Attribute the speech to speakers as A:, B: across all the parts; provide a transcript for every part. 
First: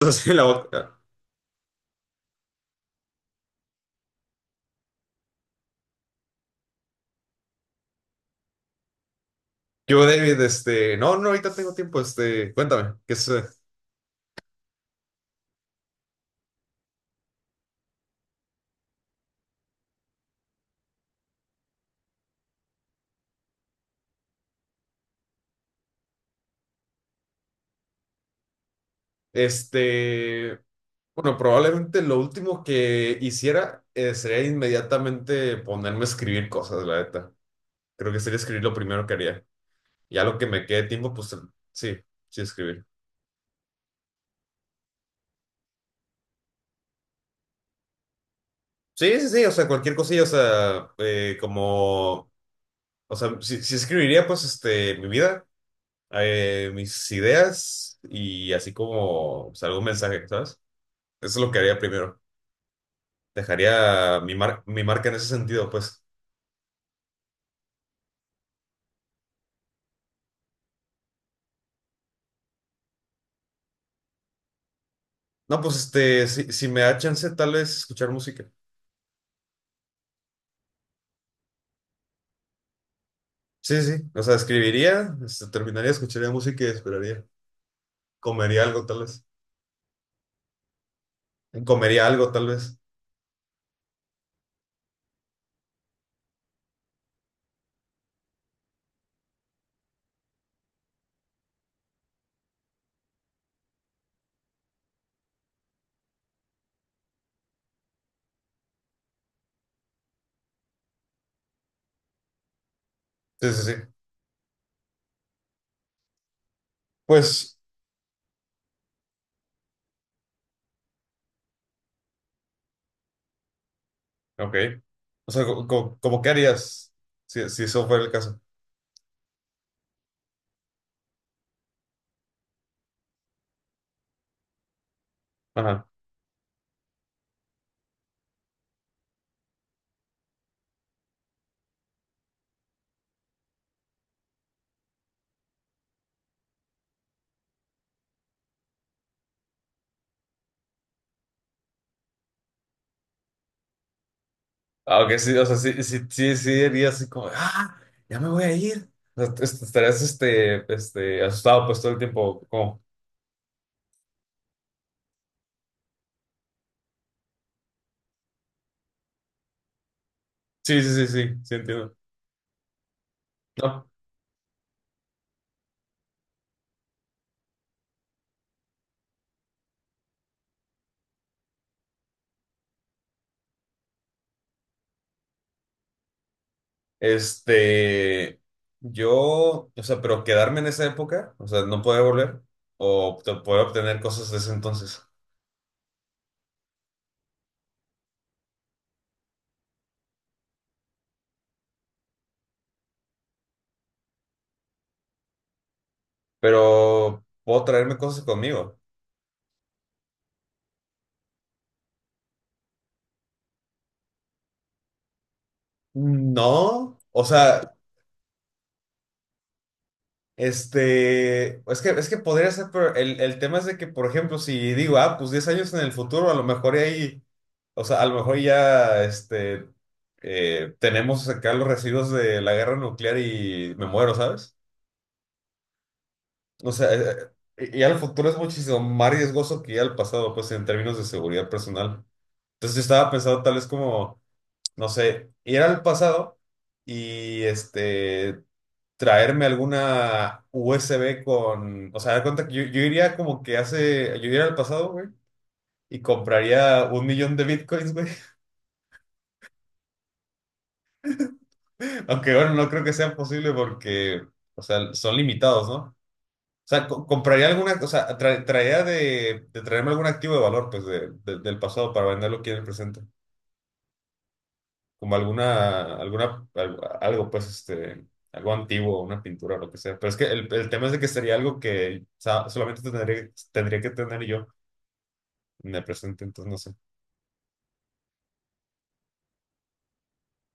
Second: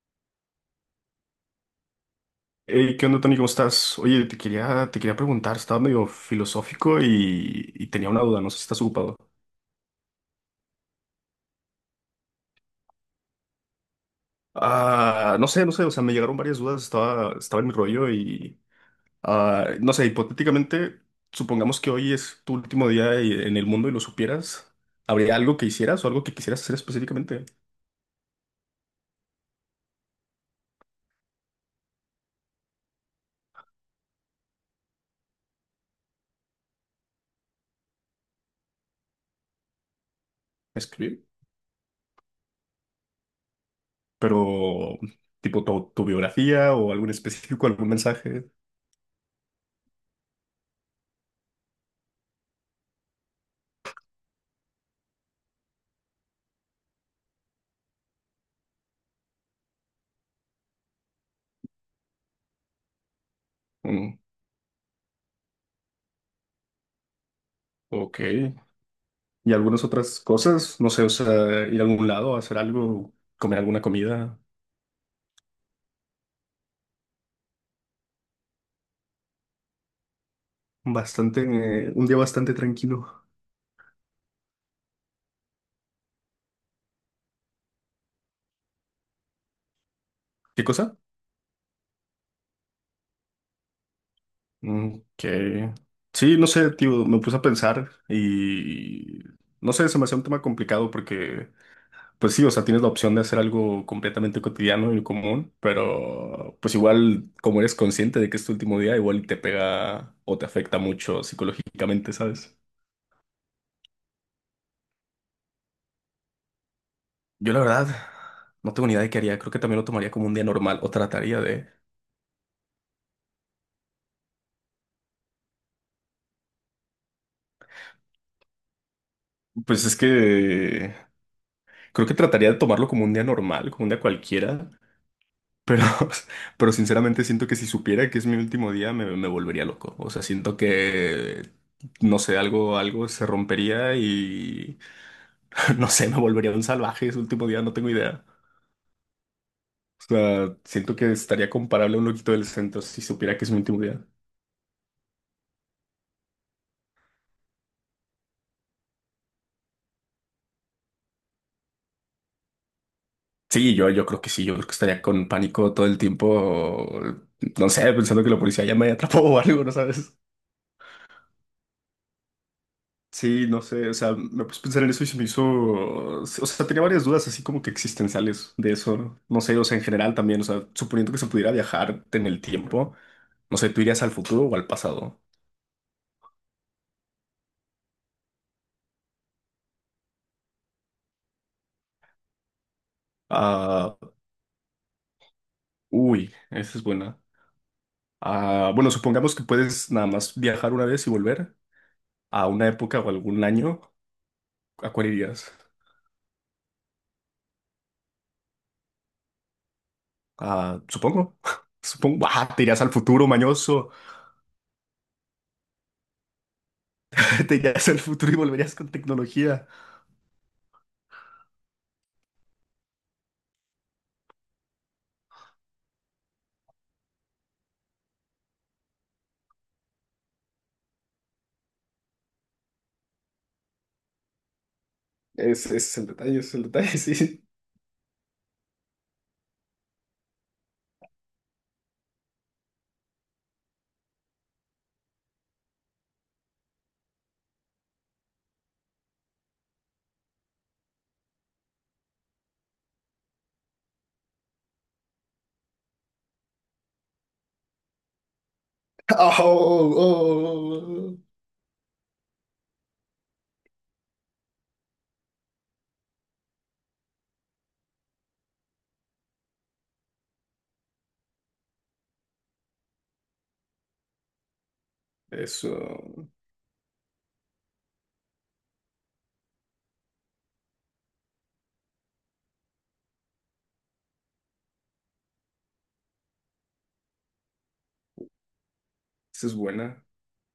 A: Así en la boca.
B: Hey, ¿qué onda, Tony? ¿Cómo estás? Oye, te quería preguntar, estaba medio filosófico y, tenía una duda, no sé si estás ocupado.
A: Yo, David, no, no, ahorita tengo tiempo, cuéntame, ¿qué es? eh,
B: Ah, no sé, o sea, me llegaron varias dudas, estaba en mi rollo y, ah, no sé, hipotéticamente, supongamos que hoy es tu último día en el mundo y lo supieras, ¿habría algo que hicieras o algo que quisieras hacer específicamente?
A: este, bueno, probablemente lo último que hiciera sería inmediatamente ponerme a escribir cosas, la neta. Creo que sería escribir lo primero que haría. Ya lo que me quede tiempo,
B: Escribir,
A: pues sí, sí escribir.
B: pero tipo tu biografía o algún específico, algún mensaje.
A: Sí, sí, sí, o sea, cualquier cosilla, o sea, como, o sea, sí, sí escribiría, pues, mi vida, mis ideas y así como, pues, algún mensaje, ¿sabes? Eso es lo que haría primero.
B: Mm,
A: Dejaría mi marca en ese sentido, pues.
B: ok. Y algunas otras cosas, no sé, o sea, ir a algún lado, hacer algo, comer alguna comida,
A: No, pues si me da chance, tal vez escuchar música.
B: bastante, un día bastante tranquilo.
A: Sí, sí, sí. O sea, escribiría, terminaría, escucharía música y esperaría. Comería algo, tal vez.
B: ¿Qué cosa?
A: Comería algo, tal vez.
B: Mm, que sí, no sé, tío, me puse a pensar y no sé, se me hacía un tema complicado porque pues sí, o sea, tienes la opción de hacer algo completamente cotidiano y común, pero pues igual, como eres consciente de que es tu último día, igual y te pega o te afecta mucho psicológicamente, ¿sabes?
A: Sí, sí, sí.
B: Yo
A: Pues,
B: la verdad no tengo ni idea de qué haría. Creo que también lo tomaría como un día normal o trataría de...
A: ok. O sea, como, ¿qué harías si eso fuera el caso?
B: Pues es que creo que trataría de tomarlo como un día normal, como un día cualquiera. Pero
A: Ajá.
B: pero sinceramente siento que si supiera que es mi último día me volvería loco. O sea, siento que, no sé, algo se rompería y, no sé, me volvería un salvaje ese último día, no tengo idea. O sea, siento que estaría comparable a un loquito del centro si supiera que es mi último día.
A: Ah, ok, sí, o sea, sí, sí, sí, sí, dirías así como, ah, ya me voy a ir. O sea, estarías, asustado pues todo el tiempo, como,
B: Sí, yo creo que sí, yo creo que estaría con pánico todo el tiempo, no sé, pensando que la policía ya me atrapó o algo, ¿no sabes?
A: sí, sí, sí, sí, sí, entiendo.
B: Sí, no
A: No.
B: sé, o sea, me puse a pensar en eso y se me hizo, o sea, tenía varias dudas así como que existenciales de eso, ¿no? No sé, o sea, en general también, o sea, suponiendo que se pudiera viajar en el tiempo, no sé, ¿tú irías al futuro o al pasado?
A: Este, yo, o sea, pero quedarme en esa época, o sea, no poder volver o poder
B: Ah,
A: obtener cosas de ese entonces,
B: uy, esa es buena. Ah, bueno, supongamos que puedes nada más viajar una vez y volver a una época o algún año, ¿a cuál irías?
A: pero puedo traerme cosas conmigo.
B: Ah, supongo. Supongo. Ah, te irías al futuro, mañoso.
A: No, o
B: Te
A: sea,
B: irías al futuro y volverías con tecnología.
A: es que podría ser, pero el tema es de que, por ejemplo, si digo, ah, pues 10 años en el futuro, a lo mejor y ahí, o sea, a lo mejor ya, tenemos acá los residuos de la guerra nuclear y me muero, ¿sabes?
B: Ese es el detalle, ese es el
A: O sea,
B: detalle, sí.
A: ir al futuro es muchísimo más riesgoso que ir al pasado, pues en términos de seguridad personal. Entonces yo estaba pensando tal vez como, no sé, ir al pasado y traerme alguna USB con, o sea, da cuenta que yo iría como que hace, yo iría al pasado, güey, y compraría 1 millón de bitcoins, güey.
B: Oh, oh, oh, oh.
A: Aunque bueno, no creo que sea posible porque, o sea, son limitados, ¿no? O sea, compraría alguna, o sea, traía de traerme algún activo de valor, pues, del pasado para venderlo aquí en el presente. Como alguna,
B: Eso,
A: algo, pues, algo antiguo, una pintura, lo que sea. Pero es que el tema es de que sería algo que, o sea, solamente tendría que tener yo en el presente, entonces no sé.
B: esa es buena,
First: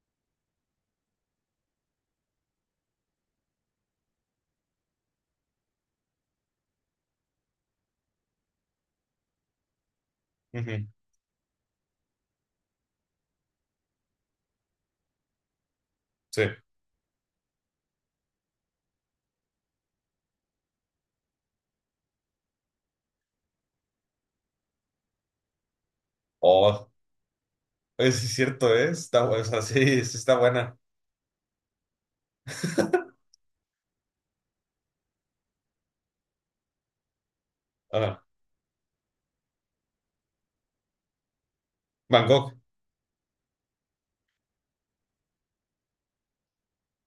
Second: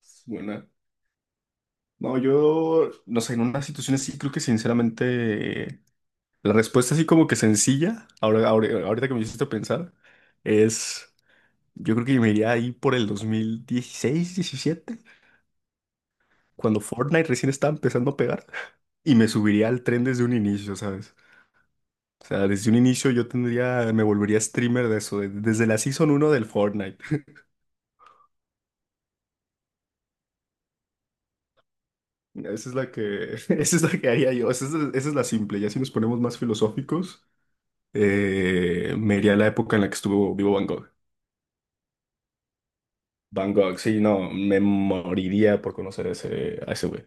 B: es buena. No, yo, no sé, en una situación así creo que sinceramente la respuesta así como que sencilla, ahora, ahorita que me hiciste pensar,
A: Ujú,
B: es, yo creo que me iría ahí por el 2016, 17,
A: sí.
B: cuando Fortnite recién estaba empezando a pegar. Y me subiría al tren desde un inicio, ¿sabes? O sea, desde un inicio yo tendría, me volvería streamer de eso, desde la Season 1 del
A: Oh,
B: Fortnite.
A: es cierto, ¿eh? Está, o sea, sí, sí está buena.
B: Esa es la que, esa es la que haría yo, esa es la simple. Ya si nos ponemos más filosóficos,
A: Ah,
B: me iría a la época en la que estuvo vivo Van Gogh.
A: Van Gogh.
B: Van Gogh, sí, no, me moriría por conocer a ese güey.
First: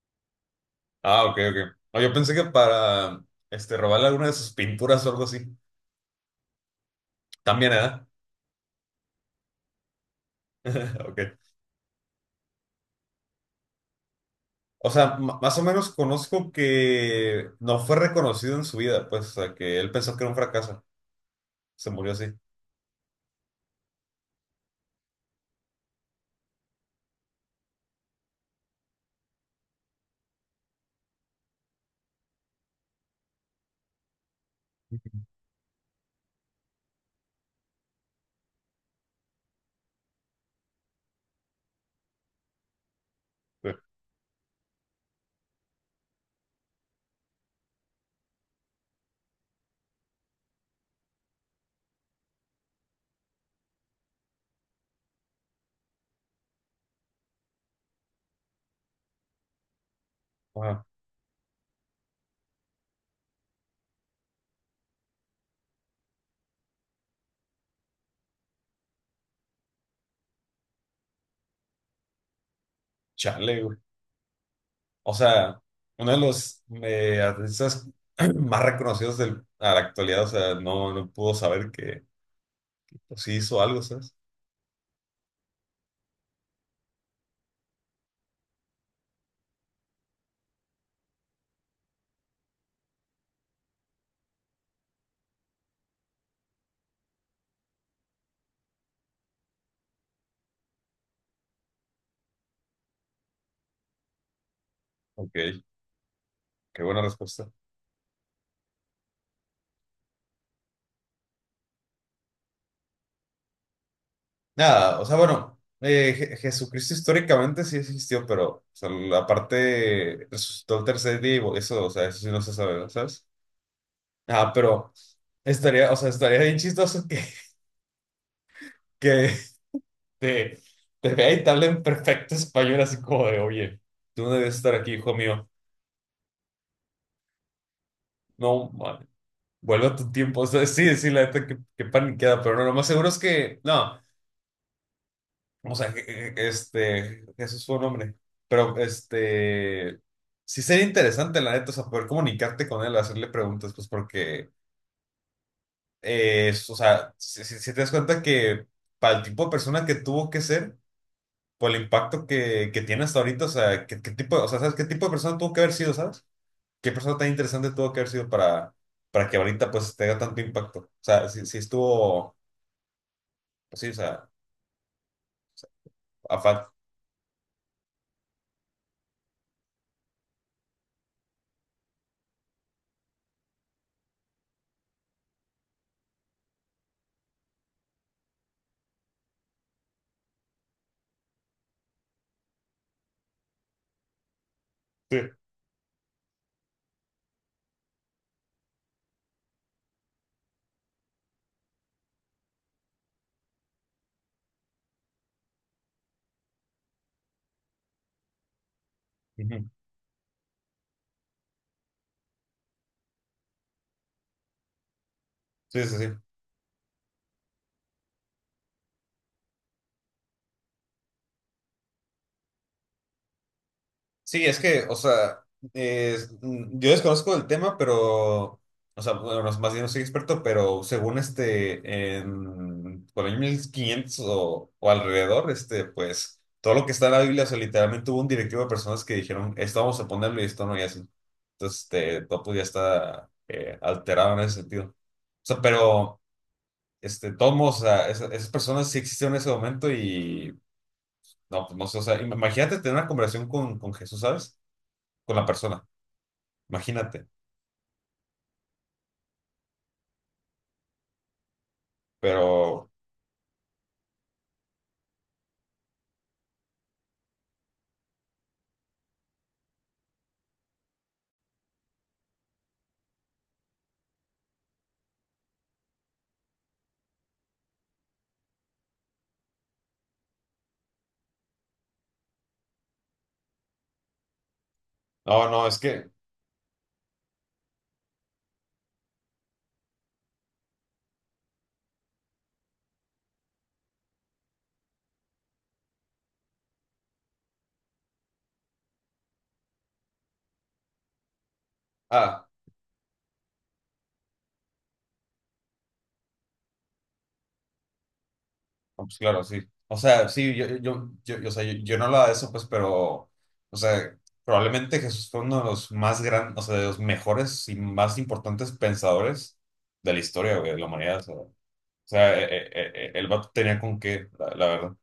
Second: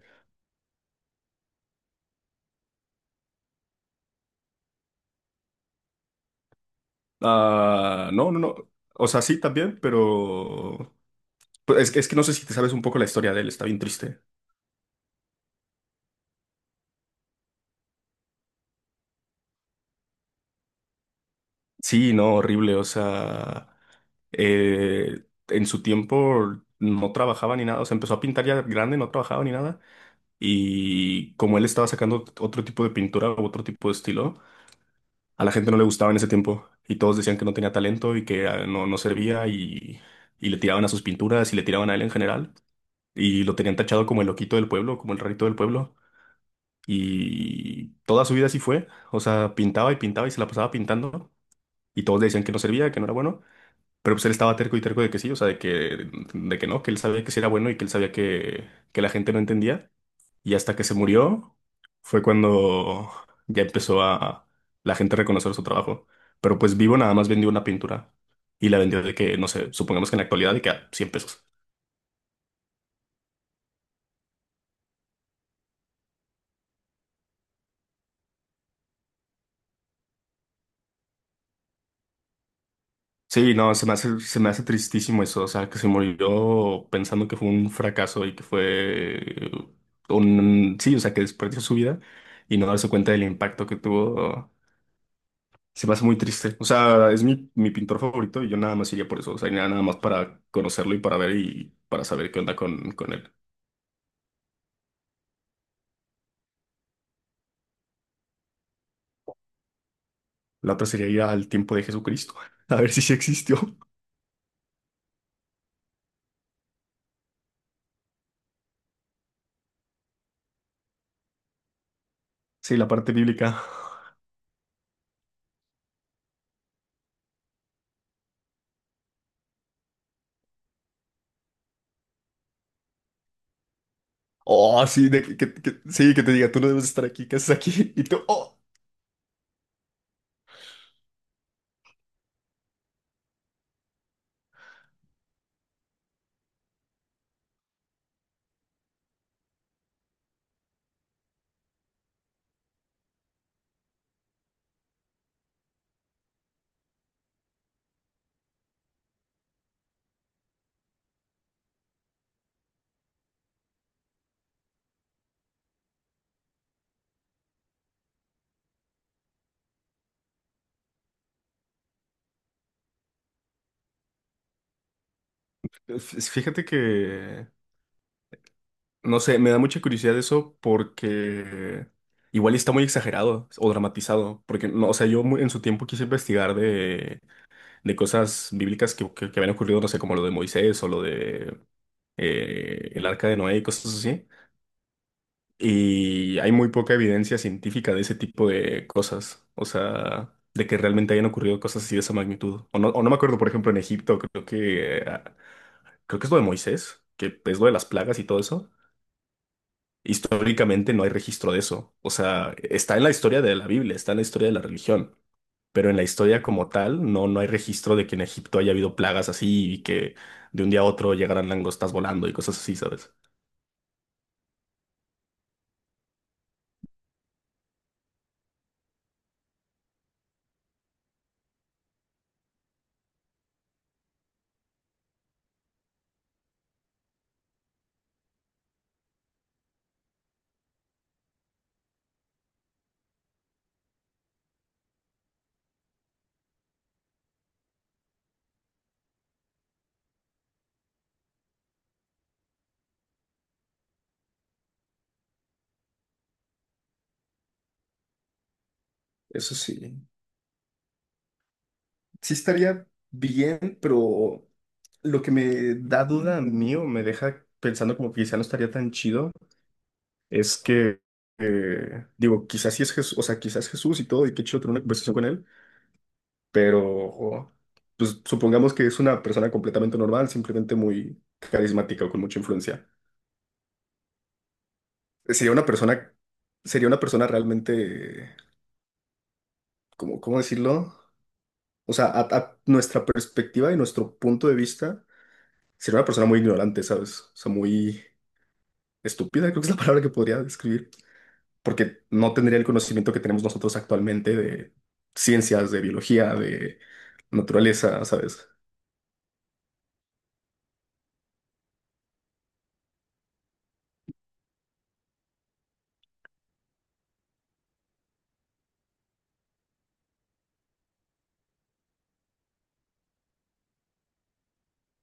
A: Ah, ok, ok. No, yo pensé que para, robarle alguna de sus pinturas o algo así. También, ¿eh?
B: Ah, no, no, no. O sea, sí, también, pero...
A: Ok.
B: Pero es que, es que no sé si te sabes un poco la historia de él, está bien triste.
A: O sea, más o menos conozco que no fue reconocido en su vida, pues, o sea, que él pensó que era un fracaso. Se murió
B: Sí,
A: así.
B: no, horrible. O sea, en su tiempo no trabajaba ni nada. O sea, empezó a pintar ya grande, no trabajaba ni nada. Y como él estaba sacando otro tipo de pintura o otro tipo de estilo, a la gente no le gustaba en ese tiempo. Y todos decían que no tenía talento y que ah, no, no servía y le tiraban a sus pinturas y le tiraban a él en general. Y lo
A: Güey.
B: tenían tachado como el loquito del pueblo, como el rarito del pueblo. Y toda su vida así fue. O sea, pintaba y pintaba y se la pasaba pintando. Y todos le decían que no servía, que no era bueno. Pero pues él estaba terco y terco de que sí, o sea, de que no, que él sabía que sí era bueno y que él sabía que la gente no entendía. Y hasta que
A: Ajá.
B: se murió fue cuando ya empezó a la gente a reconocer su trabajo. Pero pues vivo nada más vendió una pintura y la vendió de que, no sé, supongamos que en la actualidad de que a 100 pesos.
A: Chale, güey. O sea, uno de los artistas más reconocidos del, a la actualidad, o sea, no pudo saber que pues, sí
B: Sí,
A: hizo
B: no,
A: algo, ¿sabes?
B: se me hace tristísimo eso, o sea, que se murió pensando que fue un fracaso y que fue un, sí, o sea, que desperdició su vida y no darse cuenta del impacto que tuvo. Se me hace muy triste. O sea, es mi, mi pintor favorito y yo nada más iría por eso. O sea, iría nada más para conocerlo y para ver y para saber qué onda con él.
A: Ok, qué buena respuesta.
B: La otra sería ir al tiempo de Jesucristo, a ver si sí existió.
A: Nada, o sea, bueno, Jesucristo históricamente sí existió, pero o sea, la parte resucitó el tercer día y eso, o sea, eso sí no se
B: Sí, la
A: sabe,
B: parte
A: ¿sabes?
B: bíblica.
A: Ah, pero estaría, o sea, estaría bien chistoso que te, te vea y te hable en perfecto español, así como de, oye, tú no debes estar
B: Oh,
A: aquí,
B: sí,
A: hijo
B: de que,
A: mío.
B: sí, que te diga, tú no debes estar aquí, ¿qué haces aquí? Y tú, oh.
A: No, man, vuelve a tu tiempo. O sea, sí, sí, la neta, que paniqueada, pero no, lo más seguro es que, no, o sea, Jesús fue un hombre, pero sí sería interesante, la neta, o sea, poder comunicarte con él, hacerle preguntas, pues porque, o sea, si te das cuenta que para el tipo de persona que tuvo que ser, por el impacto que tiene hasta ahorita. O sea, ¿qué tipo? O sea, ¿sabes qué tipo de persona tuvo que haber sido? ¿Sabes? ¿Qué persona tan interesante tuvo que haber sido para que ahorita pues tenga tanto impacto? O sea, si estuvo, pues sí, o sea. a
B: Fíjate
A: fa-
B: que, no sé, me da mucha curiosidad eso porque igual está muy exagerado o dramatizado. Porque, no, o sea, yo en su tiempo quise investigar de cosas bíblicas que, que habían ocurrido, no sé, como lo de Moisés o lo de el arca de Noé y cosas así.
A: Sí.
B: Y hay muy poca evidencia científica de ese tipo de cosas, o sea, de que realmente hayan ocurrido cosas así de esa magnitud. O no me acuerdo, por ejemplo, en Egipto, creo que es lo de Moisés, que es lo de las plagas y todo eso.
A: Ujú.
B: Históricamente no hay registro de eso. O sea, está en la historia de la Biblia, está en la historia de la religión,
A: Sí,
B: pero en
A: sí,
B: la
A: sí.
B: historia como tal, no, no hay registro de que en Egipto haya habido plagas así y que de un día a otro llegaran langostas volando y cosas así, ¿sabes?
A: Sí, es que, o sea, yo desconozco el tema, pero, o sea, bueno, más bien no soy experto, pero según en, por el 1500 o alrededor, pues, todo lo que está en la Biblia, o sea, literalmente hubo un directivo de personas que dijeron, esto vamos a ponerlo y esto no, y así. Entonces, todo pues ya está alterado en ese sentido. O sea, pero, todos, o sea, esas, personas sí existieron en ese momento y, no, pues no sé, o sea, imagínate tener una conversación con Jesús, ¿sabes? Con la persona. Imagínate.
B: Eso sí, sí estaría
A: Pero,
B: bien, pero lo que me da duda a mí o me deja pensando como que quizá no estaría tan chido es que, digo, quizás sí es Jesús, o sea, quizás Jesús y todo, y qué chido tener una conversación con él, pero pues supongamos que es una persona completamente normal, simplemente muy carismática o con mucha influencia.
A: no,
B: Sería una
A: no, es que,
B: persona, sería una persona realmente, ¿cómo, cómo decirlo? O sea, a nuestra perspectiva y nuestro punto de vista, sería una persona muy ignorante, ¿sabes? O sea, muy estúpida, creo que es la palabra que podría describir, porque no
A: ah,
B: tendría el conocimiento que tenemos nosotros actualmente de ciencias, de biología, de naturaleza, ¿sabes?
A: no, pues claro, sí. O sea, sí, yo, o sea, yo no hablaba de eso, pues, pero, o sea, probablemente Jesús fue uno de los más grandes, o sea, de los mejores y más importantes pensadores de la historia, güey, de la humanidad. O sea, el vato tenía con qué, la verdad.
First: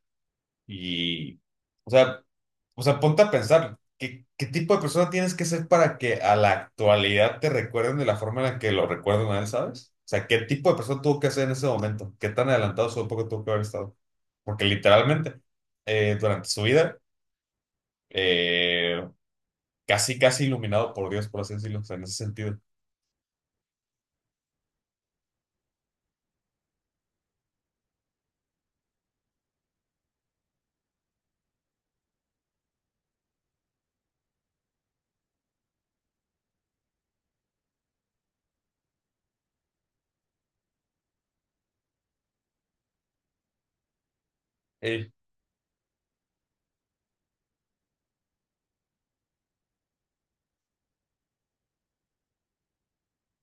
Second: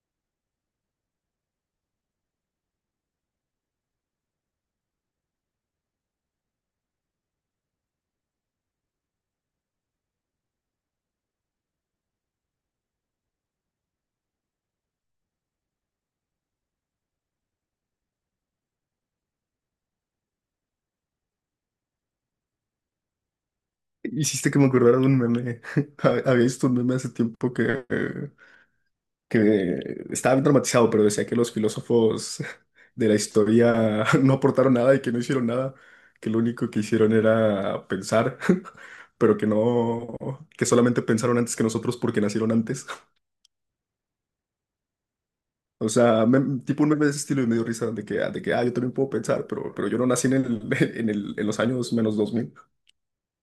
A: Y, o sea, o sea, ponte a pensar, ¿qué tipo de persona tienes que ser para que a la actualidad te recuerden de la forma en la que lo recuerdan a él? ¿Sabes? O sea, ¿qué tipo de persona tuvo que ser en ese momento? ¿Qué tan adelantado su época tuvo que haber estado? Porque literalmente, durante su vida, eh, casi, casi iluminado por Dios, por así decirlo, o sea, en ese sentido.
B: Hiciste que me acordara de un meme. Había visto un meme hace tiempo que estaba traumatizado, pero decía que los filósofos de la historia no aportaron nada y que no hicieron nada, que lo único que hicieron era pensar, pero que no, que solamente pensaron antes que nosotros porque nacieron antes.
A: Eh,
B: O sea, tipo un meme de ese estilo y medio risa de que, ah, yo también puedo pensar, pero yo no nací en el, en el, en los años menos 2000.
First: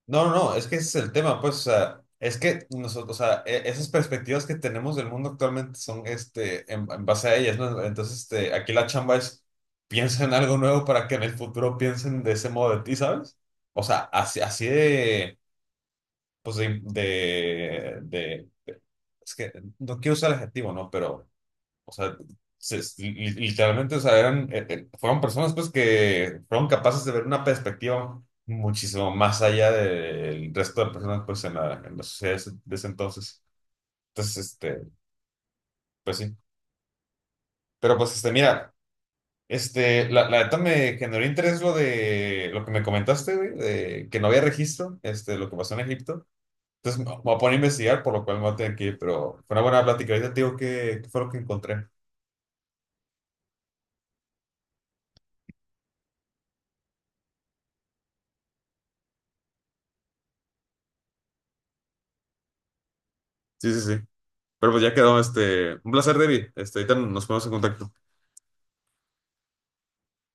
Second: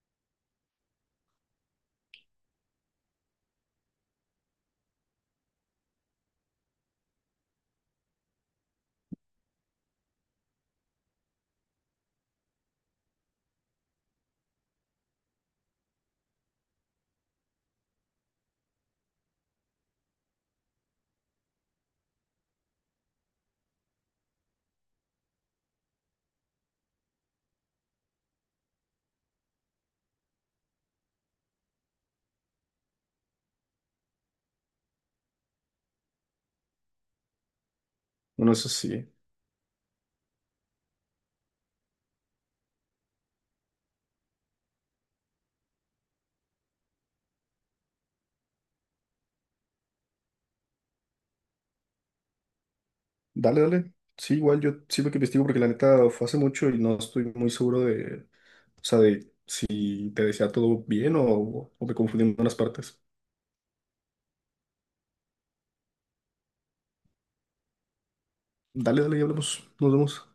A: No, no, no, es que ese es el tema, pues, o sea, es que nosotros, o sea, esas perspectivas que tenemos del mundo actualmente son, en base a ellas, ¿no? Entonces, aquí la chamba es, piensa en algo nuevo para que en el futuro piensen de ese modo de ti, ¿sabes? O sea, así, así de, pues, es que no quiero usar el adjetivo, ¿no? Pero o sea, literalmente, o sea, eran, fueron personas pues que fueron capaces de ver una perspectiva muchísimo más allá del resto de personas pues en la sociedad de ese entonces. Entonces, pues sí. Pero pues,
B: Bueno, eso
A: mira,
B: sí.
A: la neta me generó interés lo que me comentaste, güey, de que no había registro, lo que pasó en Egipto. Entonces me voy a poner a investigar, por lo cual me voy a tener que ir, pero fue una buena plática. Ahorita te digo qué qué fue lo que encontré.
B: Dale, dale. Sí, igual yo siempre que investigo porque la neta fue hace mucho y no estoy muy seguro de. O sea, de si te decía todo bien o me confundí en unas partes.
A: Sí, sí, sí. Pero pues ya quedó, un placer, David. Ahorita nos ponemos en contacto.
B: Dale, dale y hablamos. Nos vemos.